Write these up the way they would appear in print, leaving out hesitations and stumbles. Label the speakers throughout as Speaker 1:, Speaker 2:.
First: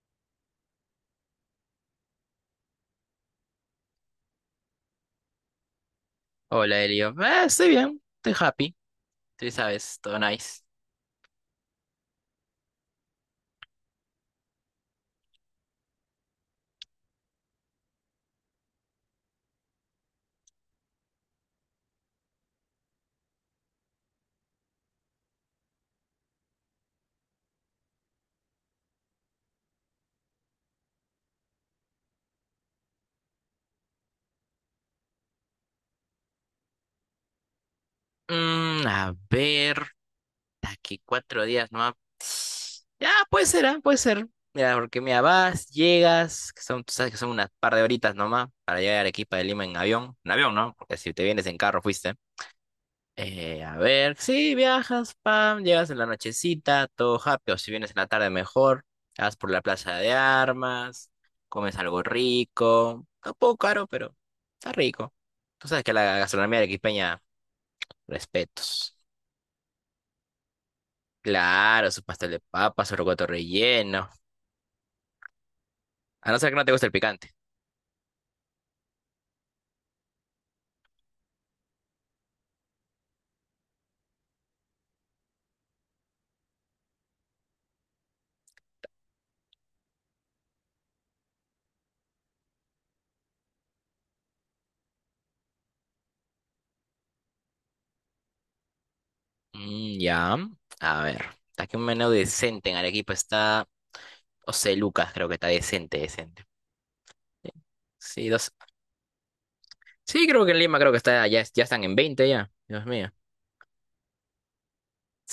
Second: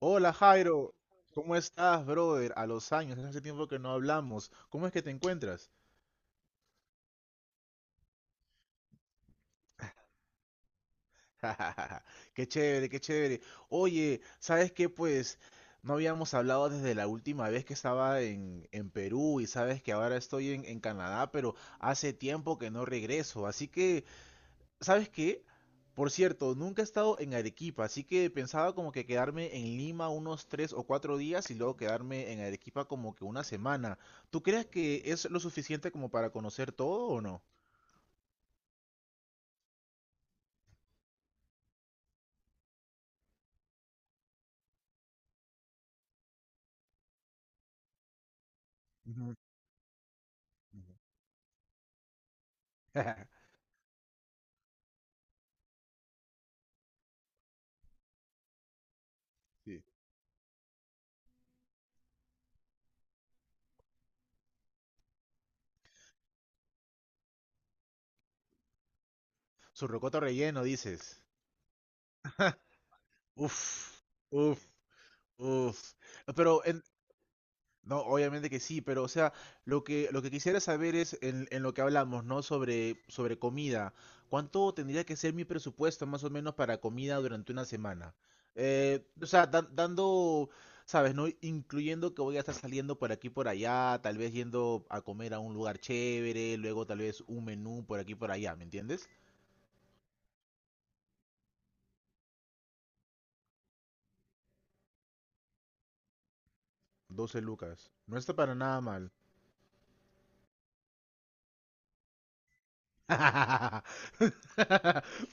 Speaker 1: Hola, Jairo, ¿cómo estás, brother? A los años, hace tiempo que no hablamos. ¿Cómo es que te encuentras?
Speaker 2: Hola, Elio. Estoy bien, estoy happy, tú sabes, todo nice.
Speaker 1: Qué chévere, qué chévere. Oye, ¿sabes qué? Pues no habíamos hablado desde la última vez que estaba en Perú y sabes que ahora estoy en Canadá, pero hace tiempo que no regreso. Así que ¿sabes qué? Por cierto, nunca he estado en Arequipa, así que pensaba como que quedarme en Lima unos tres o cuatro días y luego quedarme en Arequipa como que una semana. ¿Tú crees que es lo suficiente como para conocer todo o no?
Speaker 2: A ver, aquí 4 días, ¿no? Ah, ya, puede ser, ah, puede ser. Mira, porque mira, vas, llegas, que son, tú sabes que son unas par de horitas nomás para llegar a
Speaker 1: Ujú,
Speaker 2: Arequipa de Lima en avión. En avión, ¿no?
Speaker 1: ujú.
Speaker 2: Porque si te vienes en carro, fuiste. A ver, sí, viajas, pam, llegas en la nochecita, todo happy, o si vienes en la tarde mejor, vas por la
Speaker 1: Sí.
Speaker 2: Plaza de Armas, comes algo rico, está un poco caro, pero está rico. Tú sabes que la gastronomía de arequipeña, respetos.
Speaker 1: Su rocoto relleno, dices.
Speaker 2: Claro, su pastel de papa, su rocoto
Speaker 1: Uf,
Speaker 2: relleno,
Speaker 1: uf, uf.
Speaker 2: a no ser que
Speaker 1: Pero
Speaker 2: no te guste el picante.
Speaker 1: no, obviamente que sí, pero o sea, lo que quisiera saber es en lo que hablamos, ¿no? Sobre, sobre comida. ¿Cuánto tendría que ser mi presupuesto más o menos para comida durante una semana? O sea, dando, ¿sabes? ¿No? Incluyendo que voy a estar saliendo por aquí y por allá, tal vez yendo a comer a un lugar chévere, luego tal vez un menú por aquí y por allá, ¿me entiendes?
Speaker 2: Ya, a ver, aquí un menú decente en Arequipa está, o sea, lucas creo que está decente, decente.
Speaker 1: 12 lucas. No
Speaker 2: Sí,
Speaker 1: está para nada mal.
Speaker 2: sí, creo que en Lima creo que está, ya, ya están en 20 ya. Dios mío.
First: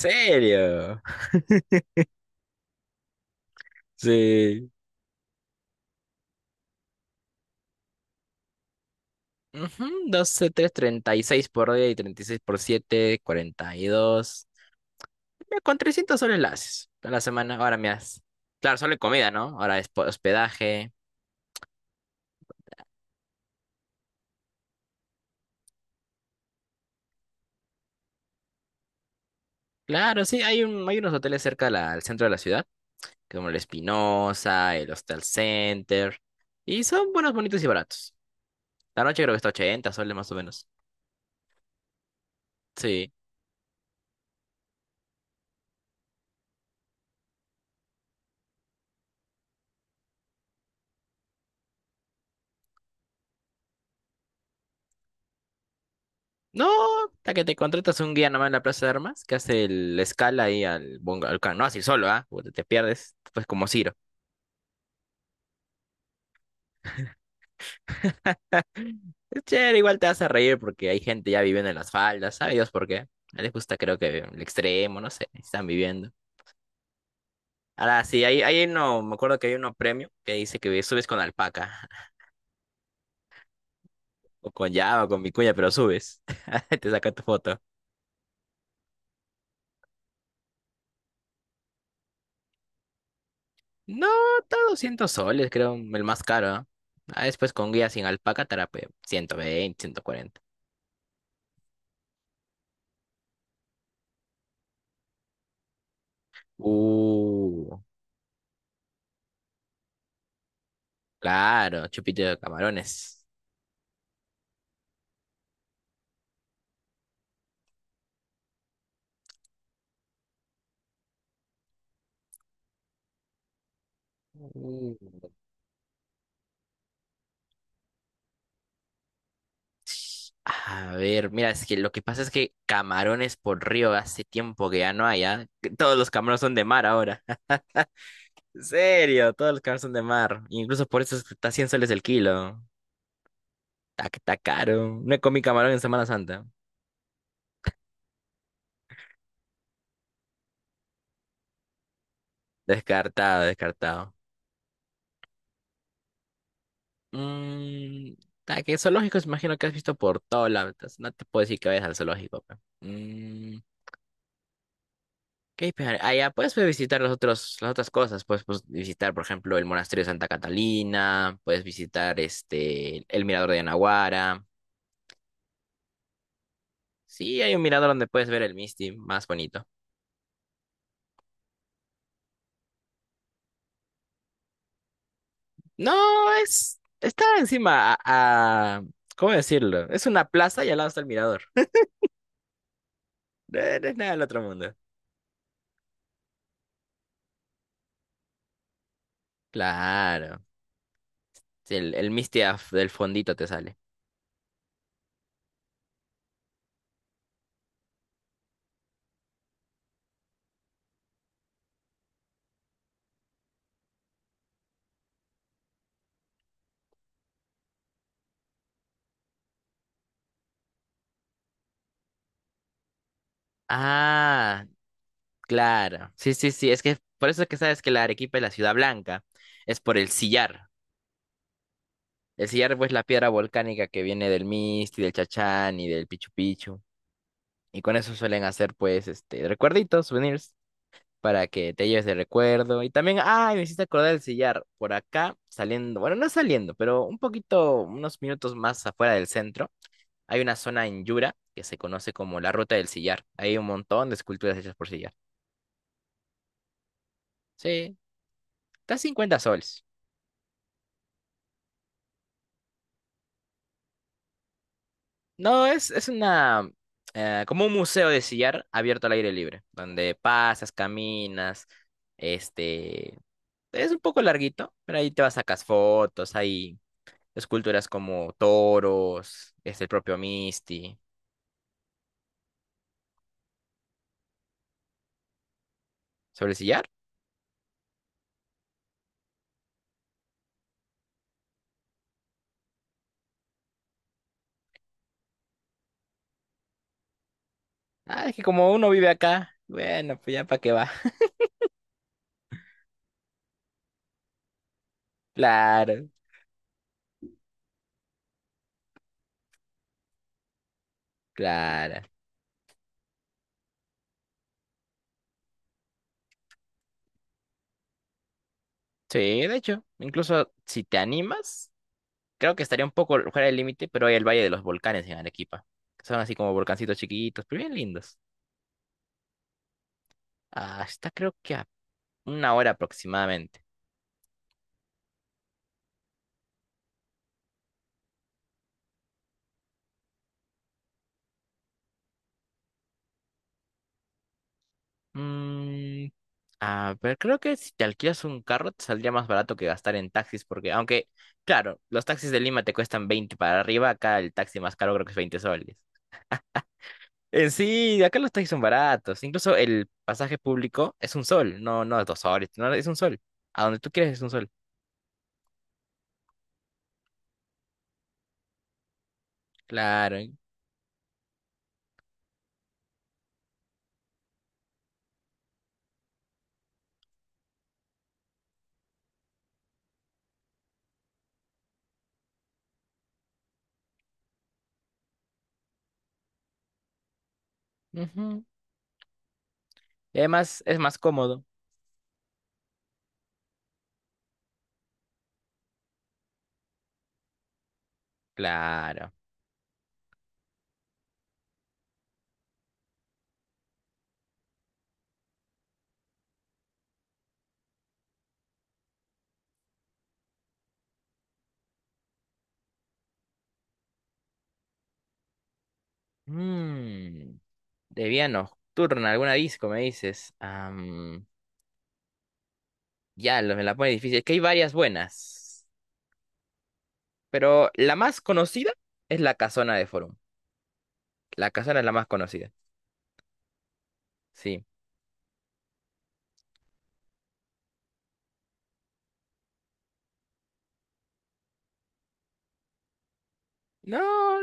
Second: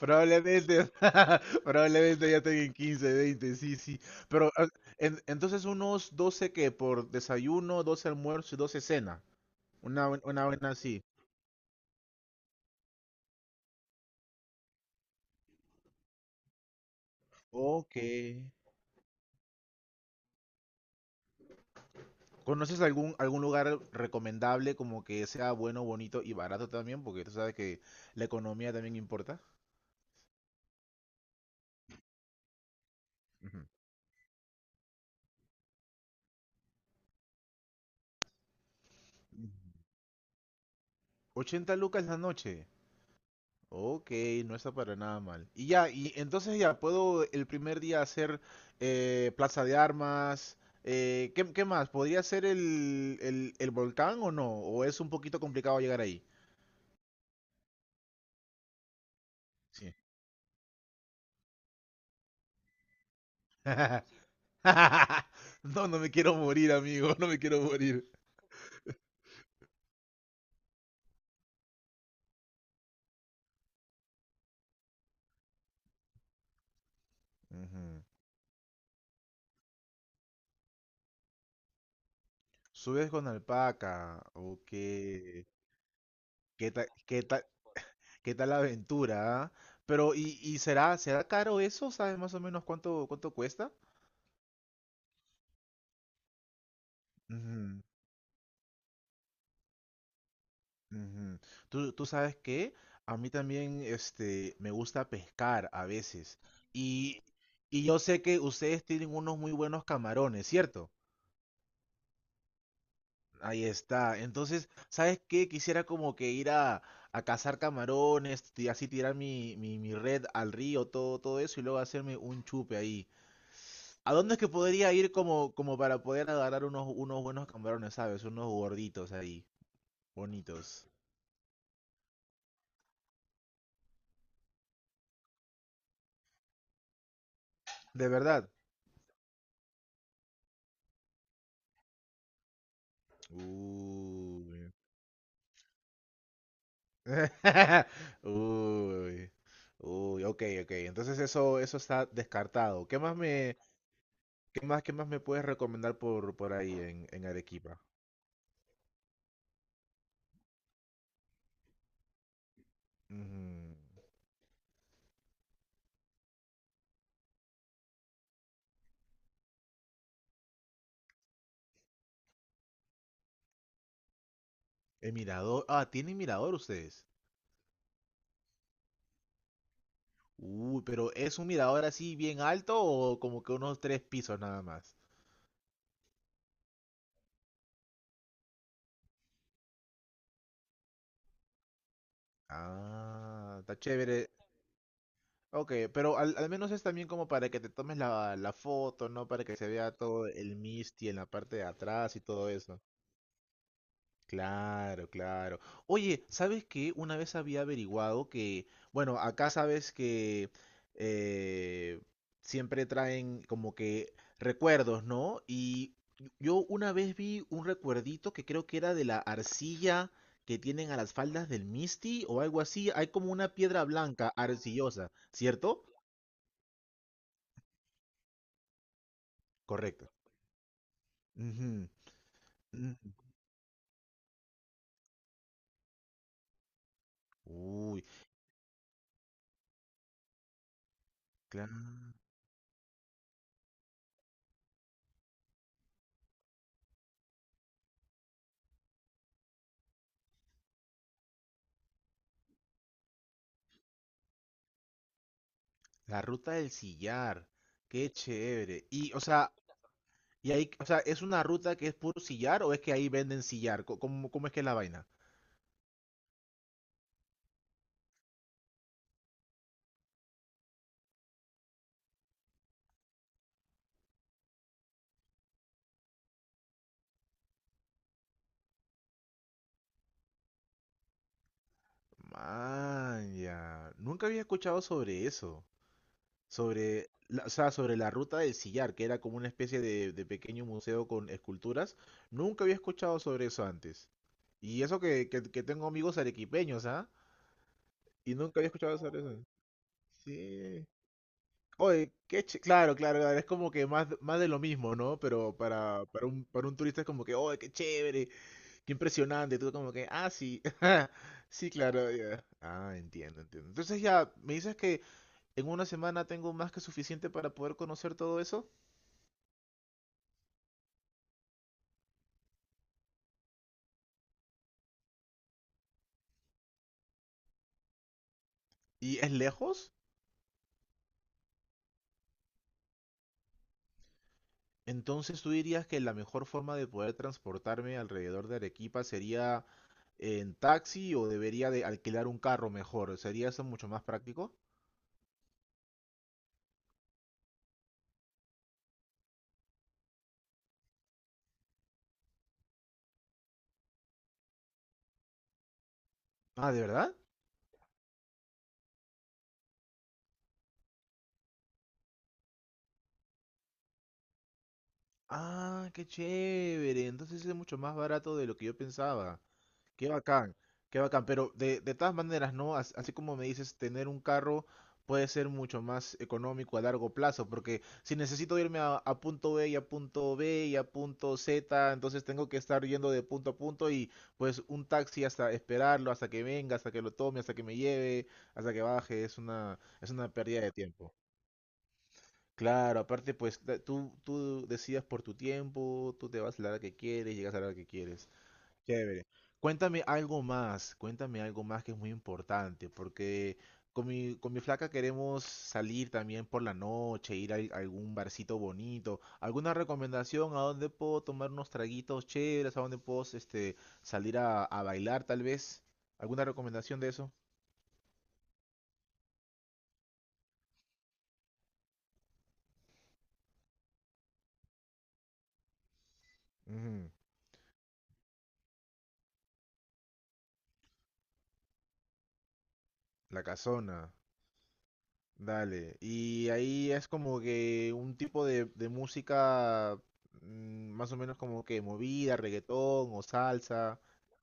Speaker 1: Probablemente, probablemente ya tenga en 15, 20, sí, sí. Pero
Speaker 2: Sí.
Speaker 1: entonces unos 12 que por desayuno, 12 almuerzo y 12 cena.
Speaker 2: Ujú,
Speaker 1: Una, una
Speaker 2: doce,
Speaker 1: buena
Speaker 2: tres,
Speaker 1: así.
Speaker 2: 36 por día y 36 por 7, 42. Mira, con 300 soles la haces a la semana. Ahora me
Speaker 1: Ok.
Speaker 2: haces. Claro, solo en comida, ¿no? Ahora es po- hospedaje.
Speaker 1: ¿Conoces algún lugar recomendable como que sea bueno, bonito y barato también? Porque tú sabes que la economía también importa.
Speaker 2: Claro, sí, hay, un, hay unos hoteles cerca de la- al centro de la ciudad, como el
Speaker 1: Ujú.
Speaker 2: Espinosa, el Hostel Center. Y son buenos, bonitos y baratos. La noche creo que está 80 soles más o menos.
Speaker 1: 80 lucas la noche.
Speaker 2: Sí.
Speaker 1: Ok, no está para nada mal. Y ya, y entonces ya puedo el primer día hacer Plaza de Armas. ¿Qué, qué más? ¿Podría ser el volcán o no? ¿O es un poquito complicado llegar ahí?
Speaker 2: No, hasta que te contratas un guía nomás en la Plaza de Armas, que hace
Speaker 1: Sí.
Speaker 2: el- la escala ahí al bongo, al can- no así solo, ¿ah? Puta, te pierdes, pues como Ciro.
Speaker 1: No, no me quiero morir, amigo. No me quiero morir.
Speaker 2: Es chévere, igual te hace reír porque hay gente ya viviendo en las faldas, ¿sabes Dios por qué? A les gusta creo que el extremo, no sé, están viviendo. Ahora
Speaker 1: Ujú.
Speaker 2: sí, hay uno, me acuerdo que hay uno premio que dice que subes con alpaca,
Speaker 1: Subes con alpaca.
Speaker 2: o
Speaker 1: Ok.
Speaker 2: con llama, o con
Speaker 1: ¿Qué
Speaker 2: vicuña, pero subes.
Speaker 1: tal,
Speaker 2: Te saca tu
Speaker 1: qué tal,
Speaker 2: foto.
Speaker 1: qué tal la aventura? ¿Ah? Pero, ¿y será, será caro eso? ¿Sabes más o menos cuánto, cuánto cuesta?
Speaker 2: No, está 200 soles, creo, el más caro, ¿ah? Ah, después con
Speaker 1: Ujú.
Speaker 2: guía sin alpaca, estará pues 120, 140.
Speaker 1: Ujú. Tú sabes que a mí también este, me gusta pescar a veces. Y,
Speaker 2: Uh,
Speaker 1: y yo sé que ustedes tienen unos muy buenos camarones, ¿cierto?
Speaker 2: claro, chupito de camarones.
Speaker 1: Ahí está. Entonces, ¿sabes qué? Quisiera como que ir a cazar camarones y así tirar mi red al río, todo, todo eso, y luego hacerme un chupe ahí. ¿A dónde es que podría ir
Speaker 2: Uh,
Speaker 1: como, como para poder agarrar unos, unos buenos camarones, ¿sabes? Unos gorditos ahí, bonitos.
Speaker 2: A ver, mira, es que lo que pasa es que camarones por río hace tiempo que ya no hay, ¿ah? Que todos los camarones son de mar ahora.
Speaker 1: ¿De verdad?
Speaker 2: En serio, todos los camarones son de mar. Incluso por eso es que está 100 soles el kilo. Está, está
Speaker 1: Uy,
Speaker 2: caro. No he comido camarón en Semana Santa.
Speaker 1: uy, uy, ok, ok. Entonces eso está descartado.
Speaker 2: Descartado, descartado.
Speaker 1: Qué más me puedes recomendar por ahí en Arequipa?
Speaker 2: Mmm, que zoológicos imagino que has visto por todos lados. No te puedo decir que vayas al zoológico. Pe. Mm,
Speaker 1: Mm,
Speaker 2: Ok, pero allá puedes pues, visitar los otros, las otras cosas. Puedes pues, visitar, por ejemplo, el monasterio de Santa Catalina, puedes visitar este, el mirador de Anahuara.
Speaker 1: el mirador. Ah, ¿tienen mirador ustedes?
Speaker 2: Sí, hay un mirador donde puedes ver el Misti más bonito.
Speaker 1: Uy, pero ¿es un mirador así bien alto o como que unos tres pisos nada más?
Speaker 2: No, es, está encima a, a- ¿cómo decirlo? Es una plaza y al lado está el mirador. No,
Speaker 1: Ah, está
Speaker 2: no es nada del
Speaker 1: chévere.
Speaker 2: otro mundo.
Speaker 1: Ok, pero al menos es también como para que te tomes la foto, ¿no? Para que se vea todo
Speaker 2: Claro.
Speaker 1: el Misty en la parte de
Speaker 2: Sí, el
Speaker 1: atrás y
Speaker 2: Misti
Speaker 1: todo
Speaker 2: af-
Speaker 1: eso.
Speaker 2: del fondito te sale.
Speaker 1: Claro, claro. Oye, ¿sabes qué? Una vez había averiguado que, bueno, acá sabes que eh, siempre traen como que recuerdos, ¿no? Y yo una vez vi un recuerdito que creo que era de la arcilla que tienen a las faldas del Misty o algo así. Hay como una piedra blanca
Speaker 2: Ah,
Speaker 1: arcillosa, ¿cierto?
Speaker 2: claro. Sí, sí, sí. Es que por eso es que sabes que la Arequipa es la ciudad blanca. Es por el
Speaker 1: Correcto.
Speaker 2: sillar.
Speaker 1: Ujú,
Speaker 2: El sillarbo es
Speaker 1: ujú.
Speaker 2: la piedra volcánica que viene del Misti del Chachán y del Pichu Pichu. Y con
Speaker 1: Uy,
Speaker 2: eso suelen hacer, pues, este, recuerditos, souvenirs, para que te lleves de
Speaker 1: claro.
Speaker 2: recuerdo. Y también, ay, me hiciste acordar del sillar. Por acá, saliendo, bueno, no saliendo, pero un poquito, unos minutos más afuera del centro, hay una zona en Yura que se conoce como la Ruta del Sillar. Hay un montón de esculturas hechas por sillar.
Speaker 1: La ruta del sillar.
Speaker 2: Sí,
Speaker 1: Qué chévere.
Speaker 2: está
Speaker 1: Y, o
Speaker 2: 50
Speaker 1: sea,
Speaker 2: soles.
Speaker 1: y ahí, o sea, ¿es una ruta que es puro sillar o es que ahí venden sillar? ¿Cómo, cómo es que es la vaina?
Speaker 2: No, es una, como un museo de sillar abierto al aire libre, donde pasas, caminas, este, es un poco larguito, pero ahí te vas a sacar fotos, hay esculturas como toros, es el propio Misty,
Speaker 1: Man, ya. Nunca había escuchado sobre eso.
Speaker 2: sobre el sillar.
Speaker 1: Sobre la, o sea, sobre la ruta del sillar, que era como una especie de pequeño museo con esculturas. Nunca había escuchado sobre eso antes. Y eso que, que tengo amigos arequipeños, ¿ah?
Speaker 2: Ah,
Speaker 1: Y
Speaker 2: es que
Speaker 1: nunca había
Speaker 2: como uno
Speaker 1: escuchado
Speaker 2: vive
Speaker 1: sobre eso.
Speaker 2: acá, bueno, pues ya para qué
Speaker 1: Sí.
Speaker 2: va.
Speaker 1: Oye, claro, claro, claro, es como que más, más de lo mismo, ¿no? Pero para,
Speaker 2: Claro,
Speaker 1: para un turista es como que, oye, qué chévere, qué impresionante, tú como que, ah, sí, sí,
Speaker 2: claro.
Speaker 1: claro, ya. Ah, entiendo, entiendo. Entonces ya, ¿me dices que en una semana tengo más que suficiente para poder conocer todo eso?
Speaker 2: Sí, de hecho, incluso si te animas. Creo que estaría un poco fuera del límite, pero hay el Valle de los Volcanes en Arequipa. Que son así como volcancitos chiquitos, pero bien lindos.
Speaker 1: ¿Y es lejos?
Speaker 2: Ah, está creo que a una hora aproximadamente.
Speaker 1: Entonces tú dirías que la mejor forma de poder transportarme alrededor de Arequipa sería en taxi o debería de alquilar un carro mejor. ¿Sería eso mucho más práctico?
Speaker 2: Mm, a ver, creo que si te alquilas un carro te saldría más barato que gastar en taxis, porque aunque, claro, los taxis de Lima te cuestan 20 para arriba, acá el taxi más caro creo que es 20 soles.
Speaker 1: Ah, ¿de verdad?
Speaker 2: En sí, acá los taxis son baratos. Incluso el pasaje público es 1 sol, no, no es 2 soles, no, es 1 sol. A donde tú quieres es 1 sol.
Speaker 1: Ah, qué chévere. Entonces es mucho más barato de lo que yo pensaba. Qué
Speaker 2: Claro.
Speaker 1: bacán, qué bacán, pero de todas maneras, ¿no? Así como me dices, tener un carro puede ser mucho más económico a largo plazo, porque si necesito irme a punto B y a punto B y a punto Z, entonces tengo que estar yendo de punto a punto y pues un taxi hasta esperarlo, hasta que venga, hasta que lo tome, hasta que me lleve,
Speaker 2: Ujú.
Speaker 1: hasta que baje, es
Speaker 2: Y
Speaker 1: una pérdida
Speaker 2: además
Speaker 1: de
Speaker 2: es más
Speaker 1: tiempo.
Speaker 2: cómodo.
Speaker 1: Claro, aparte pues tú decidas por tu tiempo, tú te vas a la hora que quieres, llegas a la hora que quieres.
Speaker 2: Claro.
Speaker 1: Chévere. Cuéntame algo más que es muy importante, porque con mi flaca queremos salir también por la noche, ir a algún barcito bonito. ¿Alguna recomendación a dónde puedo tomar unos traguitos chéveres, a dónde puedo este, salir a bailar tal vez? ¿Alguna recomendación de eso?
Speaker 2: Mm, de vía nocturna, alguna disco, me dices. Ya, me la pone difícil. Es que hay varias buenas.
Speaker 1: Ujú,
Speaker 2: Pero la más conocida es la Casona de Forum. La Casona es la más conocida.
Speaker 1: la casona,
Speaker 2: Sí.
Speaker 1: dale. Y ahí es como que un tipo de música mm, más o menos como que movida, reggaetón o
Speaker 2: No,
Speaker 1: salsa.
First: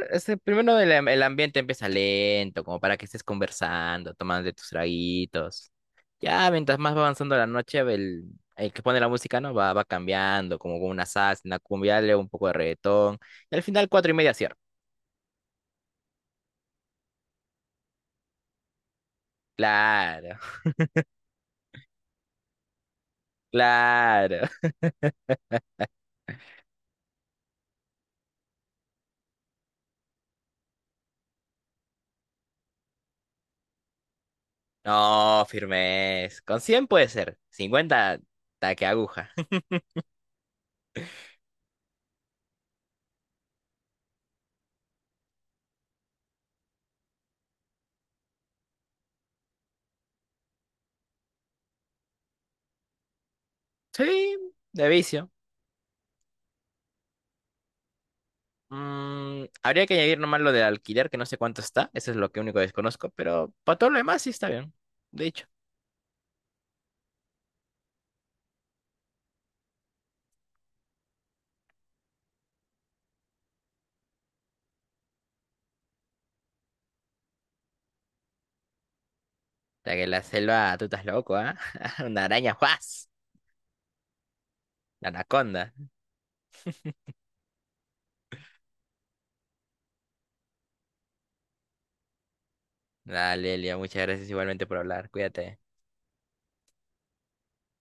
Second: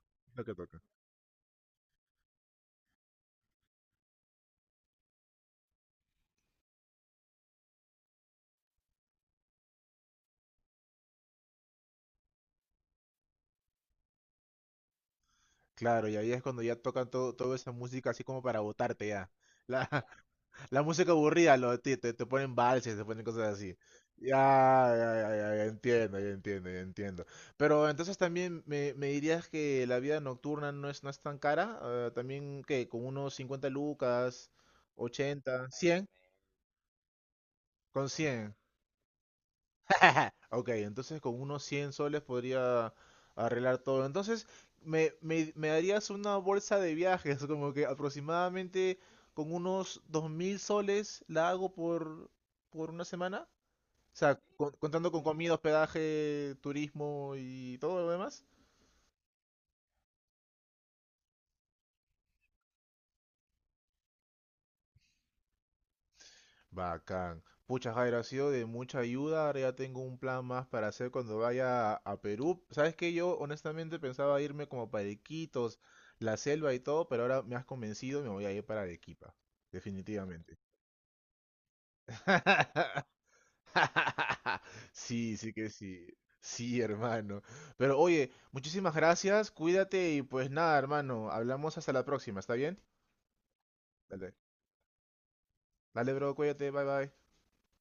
Speaker 2: este,
Speaker 1: Lo que
Speaker 2: primero
Speaker 1: toca.
Speaker 2: el, el ambiente empieza lento, como para que estés conversando, tomando tus traguitos. Ya, mientras más va avanzando la noche, el que pone la música, ¿no? Va cambiando, como con una salsa, una cumbia, luego un poco de reggaetón. Y al final, 4:30 cierra.
Speaker 1: Claro, y ahí es cuando ya tocan todo, toda esa música así como para botarte ya. La,
Speaker 2: Claro,
Speaker 1: la música aburrida, lo, te ponen valses, te ponen cosas así.
Speaker 2: claro.
Speaker 1: Ya, ya entiendo, ya entiendo, ya entiendo. Pero entonces también me dirías que la vida nocturna no es, no es tan cara. También, que con unos 50 lucas,
Speaker 2: No,
Speaker 1: 80, 100,
Speaker 2: firmes. Con 100 puede ser.
Speaker 1: con
Speaker 2: 50
Speaker 1: 100
Speaker 2: taque aguja.
Speaker 1: ok, entonces con unos 100 soles podría arreglar todo. Entonces, me darías una bolsa de viajes, como que aproximadamente con unos 2.000 soles la hago por una semana. O
Speaker 2: Sí,
Speaker 1: sea,
Speaker 2: de
Speaker 1: contando con
Speaker 2: vicio.
Speaker 1: comida, hospedaje, turismo y todo lo demás.
Speaker 2: Habría que añadir nomás lo del alquiler, que no sé cuánto está. Eso es lo que único desconozco, pero para todo lo demás sí está bien. De hecho,
Speaker 1: Bacán. Pucha, Jair, ha sido de mucha ayuda. Ahora ya tengo un plan más para hacer cuando vaya a Perú. Sabes que yo honestamente pensaba irme como para Iquitos, la selva y todo, pero ahora me has convencido y me voy a ir para Arequipa.
Speaker 2: ya que la
Speaker 1: Definitivamente.
Speaker 2: selva, tú estás loco, ¿ah? Una araña, ¡juas! La
Speaker 1: Sí, sí que
Speaker 2: anaconda.
Speaker 1: sí. Sí, hermano. Pero oye, muchísimas gracias. Cuídate y pues nada, hermano. Hablamos hasta la próxima, ¿está bien?
Speaker 2: Dale, Elia, muchas gracias
Speaker 1: Dale.
Speaker 2: igualmente por hablar. Cuídate.
Speaker 1: Dale, bro, cuídate. Bye, bye.